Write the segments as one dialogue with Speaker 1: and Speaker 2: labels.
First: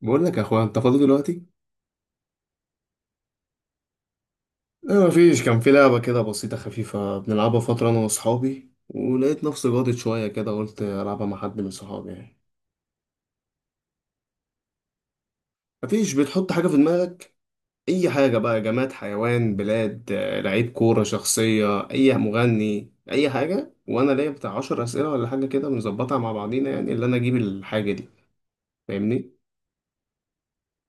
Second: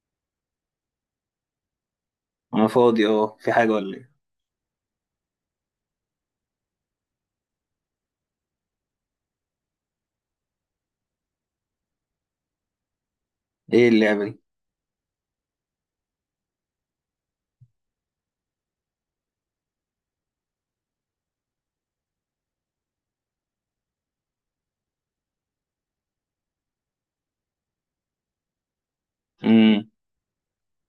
Speaker 1: بقول لك يا اخويا، انت فاضي دلوقتي؟
Speaker 2: انا فاضي، اه، في حاجة ولا ايه؟
Speaker 1: لا، مفيش. كان في لعبة كده بسيطة خفيفة بنلعبها فترة أنا وأصحابي، ولقيت نفسي جادت شوية كده قلت ألعبها مع حد من صحابي يعني.
Speaker 2: ايه اللعبة دي؟
Speaker 1: مفيش، بتحط حاجة في دماغك أي حاجة بقى: جماد، حيوان، بلاد، لعيب كورة، شخصية، أي مغني، أي حاجة. وأنا ليا بتاع 10 أسئلة ولا حاجة كده بنظبطها مع بعضينا، يعني اللي أنا أجيب الحاجة دي. فاهمني؟
Speaker 2: امم.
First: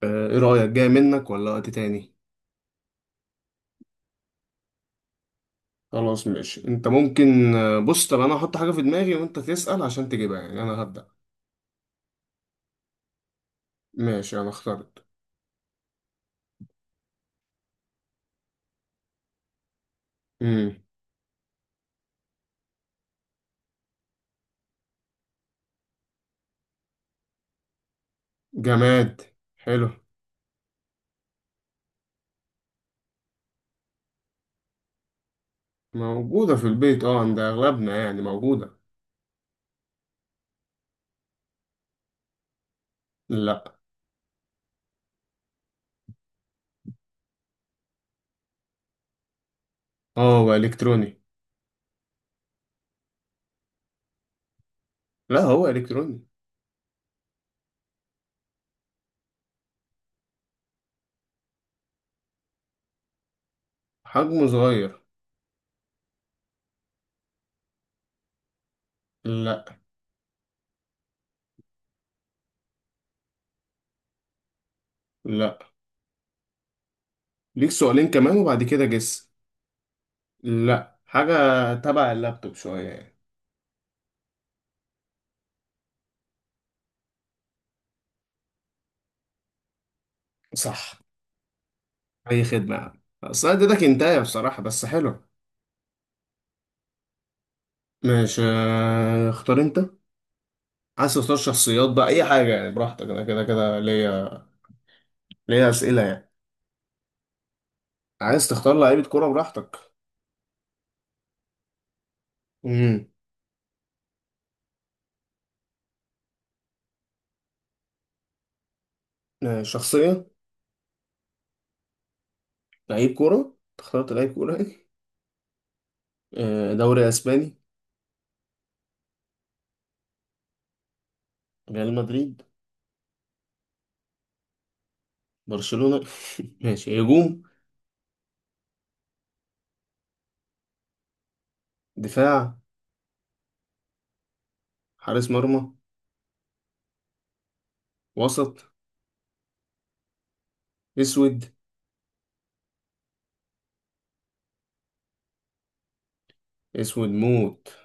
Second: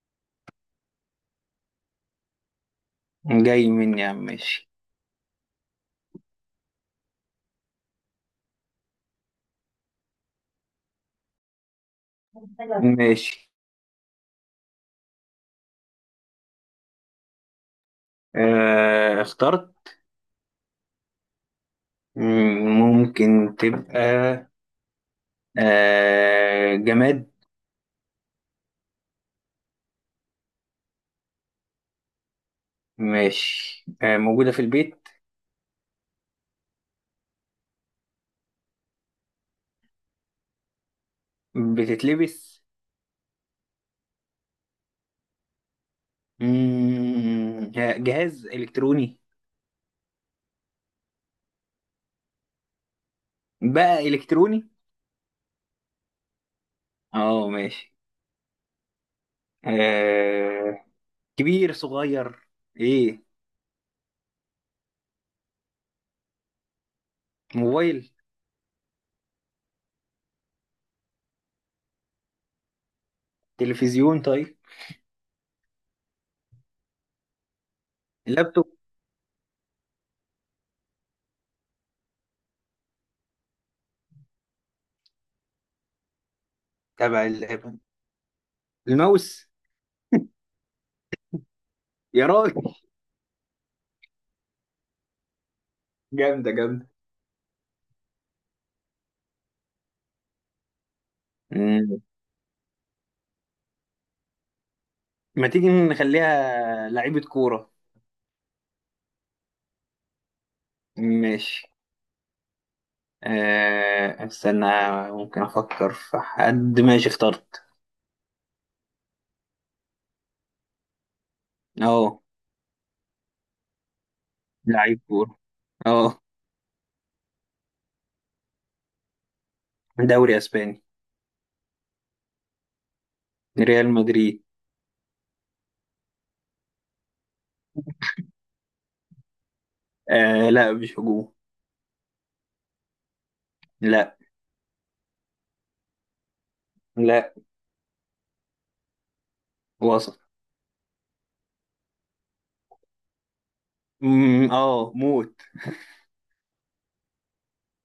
Speaker 1: إيه رأيك؟ جاي منك ولا وقت تاني؟
Speaker 2: جاي مني يا عم، ماشي.
Speaker 1: خلاص ماشي. أنت ممكن بص، طب أنا هحط حاجة في دماغي وأنت تسأل عشان تجيبها، يعني أنا هبدأ.
Speaker 2: ماشي.
Speaker 1: ماشي، انا اخترت.
Speaker 2: اخترت.
Speaker 1: امم
Speaker 2: ممكن تبقى. جماد.
Speaker 1: جماد. حلو.
Speaker 2: ماشي. موجودة في البيت؟
Speaker 1: موجودة في البيت، اه، عند اغلبنا يعني موجودة.
Speaker 2: بتتلبس؟
Speaker 1: لا.
Speaker 2: جهاز إلكتروني؟
Speaker 1: اه، هو الكتروني.
Speaker 2: بقى إلكتروني؟
Speaker 1: لا، هو الكتروني.
Speaker 2: اه، ماشي. آه. كبير، صغير؟ ايه؟
Speaker 1: حجمه صغير.
Speaker 2: موبايل؟
Speaker 1: لا.
Speaker 2: تلفزيون؟ طيب.
Speaker 1: لا، ليك سؤالين كمان وبعد
Speaker 2: لابتوب؟
Speaker 1: كده جس. لا حاجة. تبع اللابتوب شوية يعني.
Speaker 2: تبع اللعبة؟ الماوس!
Speaker 1: صح.
Speaker 2: يا
Speaker 1: اي خدمة
Speaker 2: راجل!
Speaker 1: يا عم، اصل أنا اديتك انتايه بصراحة، بس حلو.
Speaker 2: جامدة، جامدة!
Speaker 1: ماشي. اختار انت. عايز تختار شخصيات
Speaker 2: مم.
Speaker 1: بقى اي حاجة يعني، براحتك. انا كده كده ليا.
Speaker 2: ما تيجي
Speaker 1: ليا اسئلة يعني.
Speaker 2: نخليها لعيبة كورة؟
Speaker 1: عايز تختار لعيبة كورة، براحتك.
Speaker 2: ماشي.
Speaker 1: امم
Speaker 2: استنى. ممكن أفكر في حد. ماشي، اخترت.
Speaker 1: شخصية.
Speaker 2: أه
Speaker 1: لعيب كورة. اخترت لعيب كورة يعني.
Speaker 2: لعيب كورة. أه.
Speaker 1: دوري اسباني.
Speaker 2: دوري أسباني.
Speaker 1: ريال مدريد.
Speaker 2: ريال مدريد.
Speaker 1: برشلونة. ماشي، هجوم؟
Speaker 2: لا، مش هجوم.
Speaker 1: دفاع؟
Speaker 2: لا
Speaker 1: حارس مرمى؟
Speaker 2: لا.
Speaker 1: وسط؟
Speaker 2: وسط.
Speaker 1: اسود؟
Speaker 2: مم، أه موت.
Speaker 1: اسود موت.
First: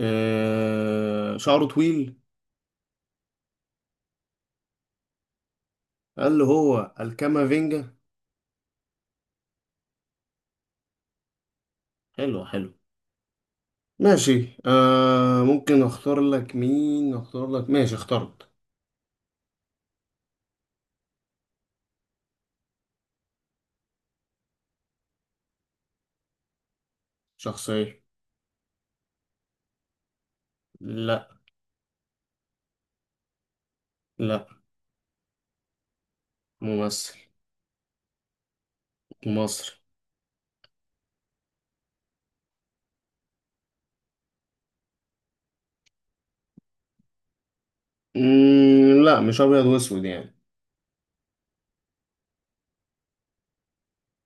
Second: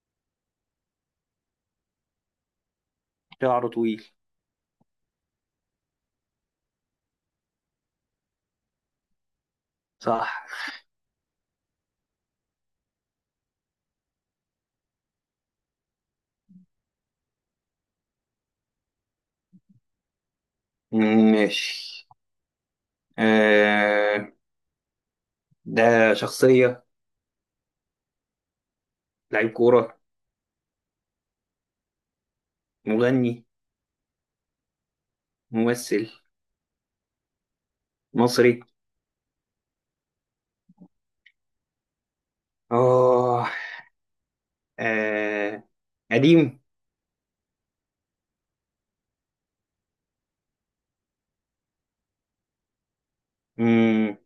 Speaker 1: شعره طويل؟
Speaker 2: شعره طويل.
Speaker 1: قال له هو الكامافينجا.
Speaker 2: صح.
Speaker 1: حلو حلو. ماشي. ممكن اختار لك مين اختار لك. ماشي، اخترت.
Speaker 2: ماشي. أه. ده شخصية؟
Speaker 1: شخصية.
Speaker 2: لعيب كورة؟
Speaker 1: لا.
Speaker 2: مغني؟
Speaker 1: لا.
Speaker 2: ممثل؟
Speaker 1: ممثل.
Speaker 2: مصري؟
Speaker 1: مصري.
Speaker 2: أه. آه. قديم؟
Speaker 1: لا، مش ابيض واسود يعني.
Speaker 2: مم.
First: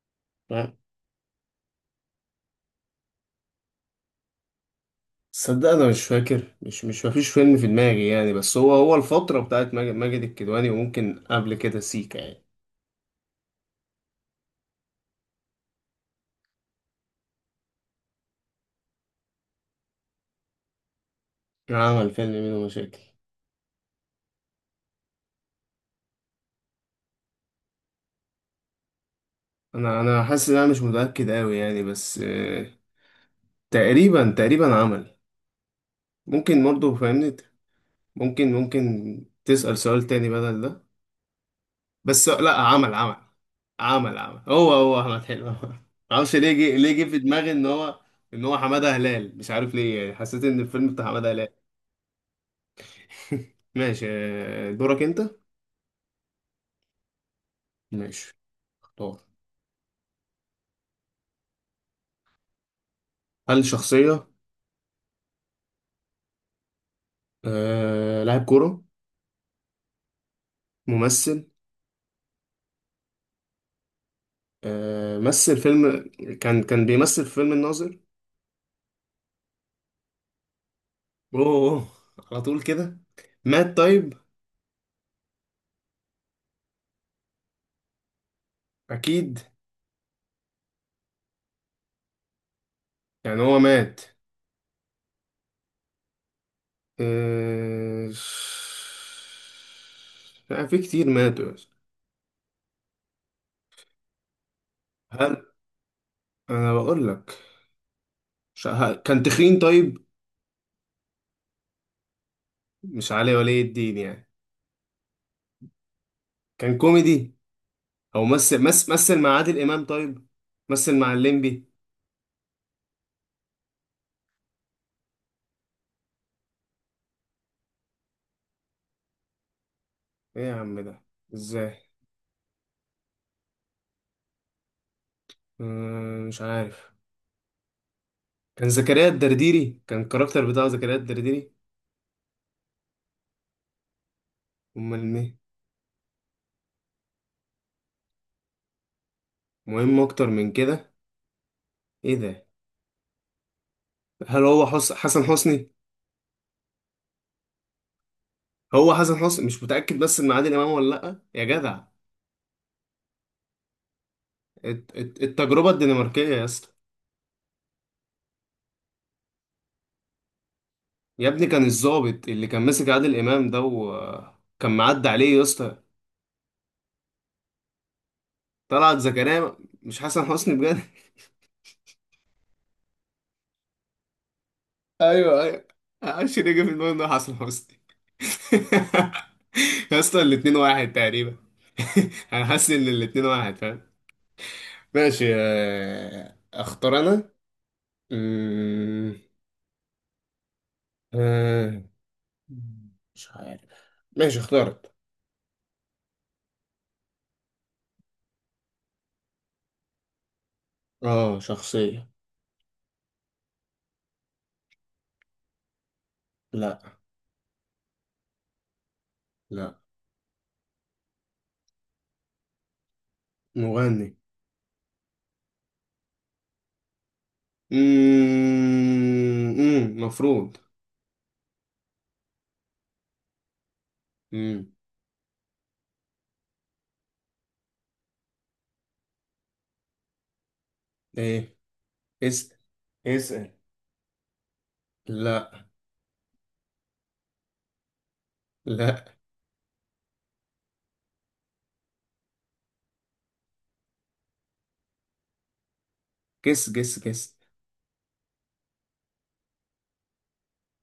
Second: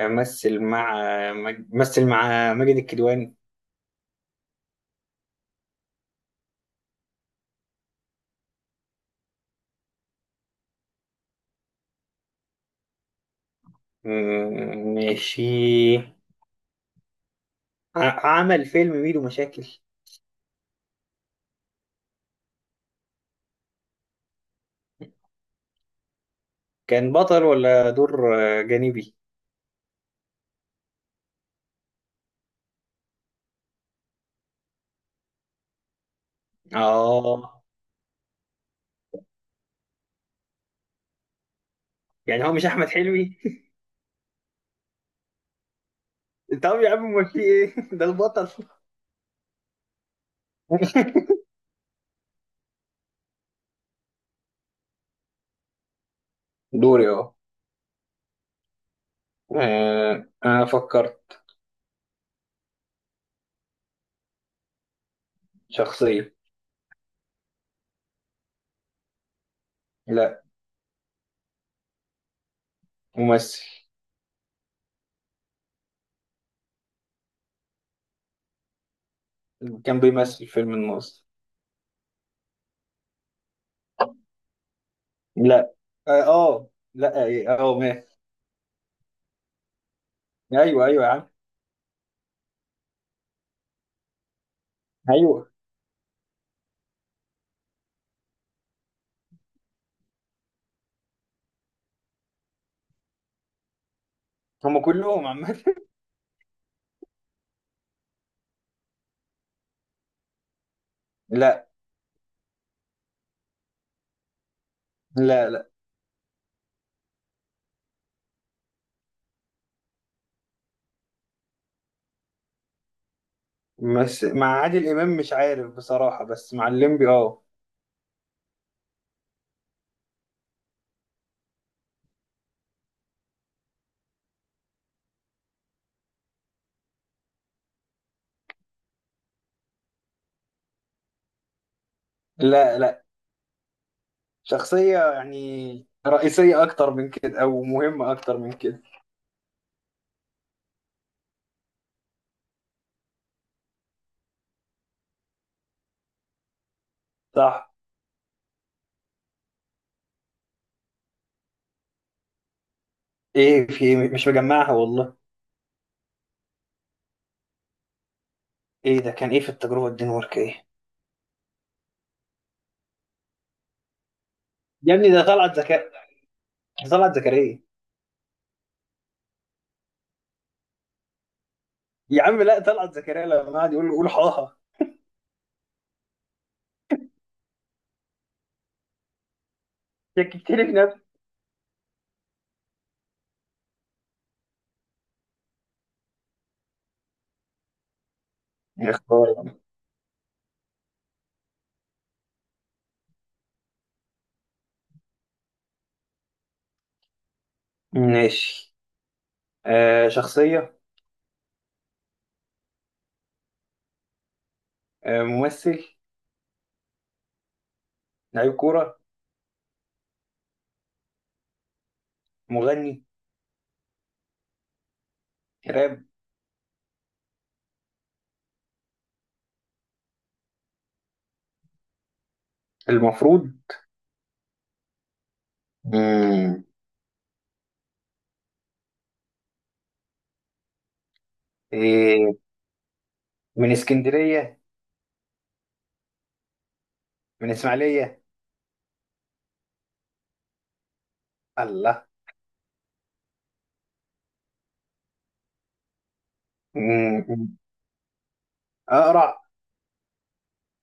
Speaker 2: مثل
Speaker 1: آه.
Speaker 2: مع مثل مع ماجد الكدواني.
Speaker 1: تصدق انا مش فاكر، مش مش مفيش فيلم في دماغي يعني. بس هو الفترة بتاعت ماجد الكدواني، وممكن قبل كده سيكا يعني.
Speaker 2: ماشي. عمل فيلم ميدو مشاكل؟
Speaker 1: عمل فيلم منه مشاكل.
Speaker 2: كان بطل ولا دور جانبي؟
Speaker 1: انا حاسس ان انا مش متأكد قوي يعني، بس تقريبا تقريبا عمل. ممكن برضه، فاهمني؟
Speaker 2: اه.
Speaker 1: ممكن تسأل سؤال تاني بدل ده. بس
Speaker 2: يعني هو
Speaker 1: لا،
Speaker 2: مش احمد
Speaker 1: عمل عمل
Speaker 2: حلمي؟
Speaker 1: عمل عمل. هو احمد حلمي. معرفش ليه جه
Speaker 2: طب يا عم،
Speaker 1: في
Speaker 2: امال في
Speaker 1: دماغي ان
Speaker 2: ايه؟
Speaker 1: هو
Speaker 2: ده البطل!
Speaker 1: حمادة هلال، مش عارف ليه يعني، حسيت ان الفيلم بتاع حمادة هلال. ماشي. دورك انت.
Speaker 2: دوري، اه.
Speaker 1: ماشي. اختار.
Speaker 2: انا فكرت.
Speaker 1: هل شخصية؟
Speaker 2: شخصية.
Speaker 1: لاعب كورة؟
Speaker 2: لا.
Speaker 1: ممثل؟
Speaker 2: ممثل.
Speaker 1: مثل فيلم؟ كان بيمثل في فيلم الناظر؟
Speaker 2: كان بيمثل فيلم الناظر.
Speaker 1: اوه. أوه، على طول كده. مات طيب؟
Speaker 2: لا، لا، ماشي.
Speaker 1: اكيد.
Speaker 2: ايوه، ايوه يا عم.
Speaker 1: يعني هو مات؟
Speaker 2: ايوه.
Speaker 1: آه، لا، في كتير ماتوا.
Speaker 2: هم كلهم
Speaker 1: هل...
Speaker 2: عامة.
Speaker 1: انا بقول لك، كان تخين طيب؟
Speaker 2: لا.
Speaker 1: مش علي ولي الدين يعني؟
Speaker 2: لا، لا.
Speaker 1: كان كوميدي. او مثل مع عادل امام طيب؟ مثل مع الليمبي؟
Speaker 2: بس مع عادل امام مش عارف بصراحة، بس مع الليمبي اه.
Speaker 1: ايه يا عم ده! ازاي! مش عارف. كان زكريا الدرديري، كان الكاركتر بتاع زكريا الدرديري.
Speaker 2: لا، لا. شخصية
Speaker 1: امال مين؟
Speaker 2: يعني رئيسية اكتر من كده، او مهمة اكتر من كده.
Speaker 1: مهم اكتر من كده؟ ايه ده؟ هل هو حسن حسني؟
Speaker 2: صح.
Speaker 1: هو حسن حسني، مش متاكد بس من عادل امام ولا لا يا جدع.
Speaker 2: ايه في إيه؟ مش مجمعها والله.
Speaker 1: التجربه الدنماركيه يا اسطى.
Speaker 2: ايه ده؟ كان ايه في التجربة الدنماركية، ايه؟
Speaker 1: يا ابني، كان الضابط اللي كان ماسك عادل امام ده وكان
Speaker 2: يا
Speaker 1: معدي
Speaker 2: ابني ده
Speaker 1: عليه يا
Speaker 2: طلعت
Speaker 1: اسطى.
Speaker 2: زكاء. طلعت زكريا.
Speaker 1: طلعت زكريا؟ مش حسن حسني؟ بجد!
Speaker 2: يا عم لا، طلعت زكريا لما قعد يقول له قول حاها.
Speaker 1: ايوه، ايوه. معرفش ليه جه في دماغي إنه حسن حسني. يا اسطى، الاتنين
Speaker 2: شككتني في
Speaker 1: واحد
Speaker 2: نفسي.
Speaker 1: تقريبا. انا حاسس ان الاتنين واحد، فاهم؟ ماشي. اختار انا.
Speaker 2: يا
Speaker 1: أمم،
Speaker 2: اخبار.
Speaker 1: آه، مش عارف. ماشي، اخترت.
Speaker 2: ماشي. شخصية؟
Speaker 1: اه، شخصية.
Speaker 2: ممثل؟
Speaker 1: لا.
Speaker 2: لعيب كورة؟
Speaker 1: لا.
Speaker 2: مغني؟
Speaker 1: مغني.
Speaker 2: راب؟
Speaker 1: أمم، أمم، مفروض.
Speaker 2: المفروض.
Speaker 1: أمم،
Speaker 2: امم.
Speaker 1: ايه؟
Speaker 2: إيه؟
Speaker 1: اسأل. اسأل.
Speaker 2: من اسكندرية؟
Speaker 1: لا.
Speaker 2: من اسماعيلية؟
Speaker 1: لا.
Speaker 2: الله!
Speaker 1: جس، جس، جس.
Speaker 2: مم. اقرع؟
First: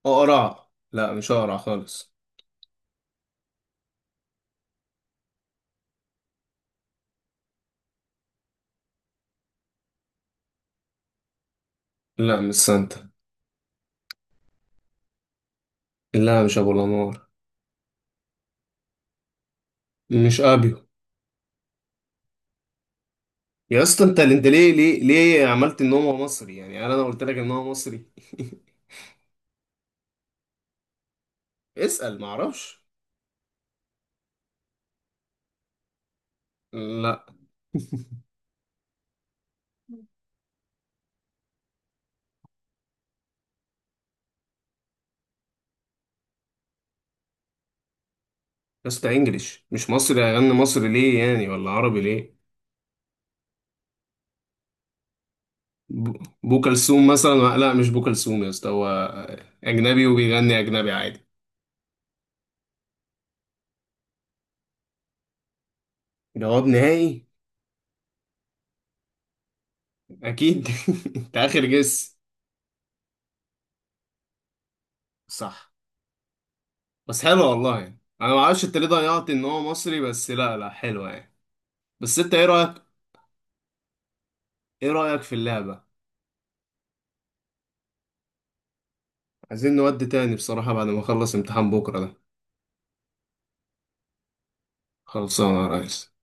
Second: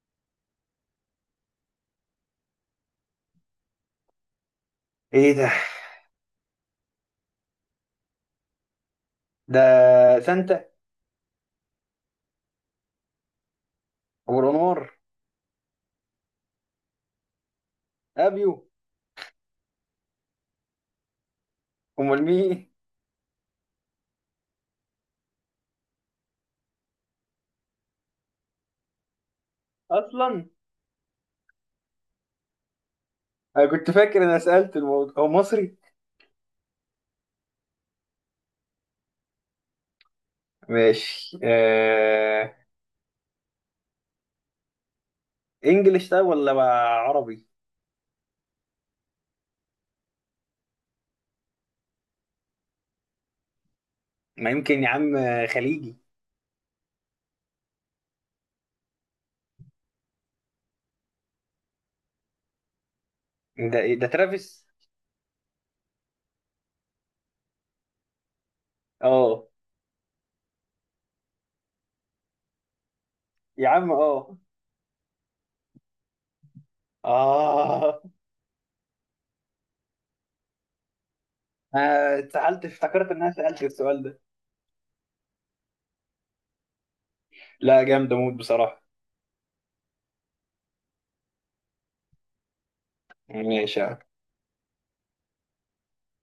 Speaker 1: اقرع؟ لا، مش اقرع خالص.
Speaker 2: ايه ده؟ ده؟ سانتا؟
Speaker 1: لا، مش سانتا.
Speaker 2: ابو الانوار؟
Speaker 1: لا، مش ابو الانوار.
Speaker 2: ابيو؟
Speaker 1: مش ابيو.
Speaker 2: امال مين؟
Speaker 1: يا اسطى، انت ليه عملت ان هو مصري يعني؟ انا لو قلت لك ان هو مصري.
Speaker 2: اصلا.
Speaker 1: اسأل، معرفش.
Speaker 2: انا كنت فاكر انا سألت، الموضوع هو مصري؟
Speaker 1: لا.
Speaker 2: ماشي. انجلش ده ولا بقى عربي؟
Speaker 1: يا اسطى، انجليش مش مصري، هيغني مصري ليه يعني؟ ولا عربي ليه؟
Speaker 2: ما يمكن يا عم. خليجي؟
Speaker 1: بو كلثوم مثلا؟ لا مش بو كلثوم يا اسطى، هو اجنبي وبيغني اجنبي عادي.
Speaker 2: ده إيه؟ ده ترافيس؟
Speaker 1: جواب نهائي؟
Speaker 2: اه.
Speaker 1: اكيد. انت اخر جس.
Speaker 2: يا عم، اه.
Speaker 1: صح. بس حلوة والله يعني.
Speaker 2: اه.
Speaker 1: انا ما اعرفش انت ليه ضيعت ان هو مصري، بس لا لا، حلوة يعني. بس
Speaker 2: أنا
Speaker 1: انت، ايه
Speaker 2: اتسحلت،
Speaker 1: رأيك؟
Speaker 2: افتكرت ان انا سألت السؤال ده.
Speaker 1: ايه رأيك في اللعبة؟
Speaker 2: لا جامد، اموت بصراحة.
Speaker 1: عايزين نودي تاني بصراحة بعد ما اخلص امتحان بكرة ده.
Speaker 2: ماشي.
Speaker 1: خلصانة يا ريس.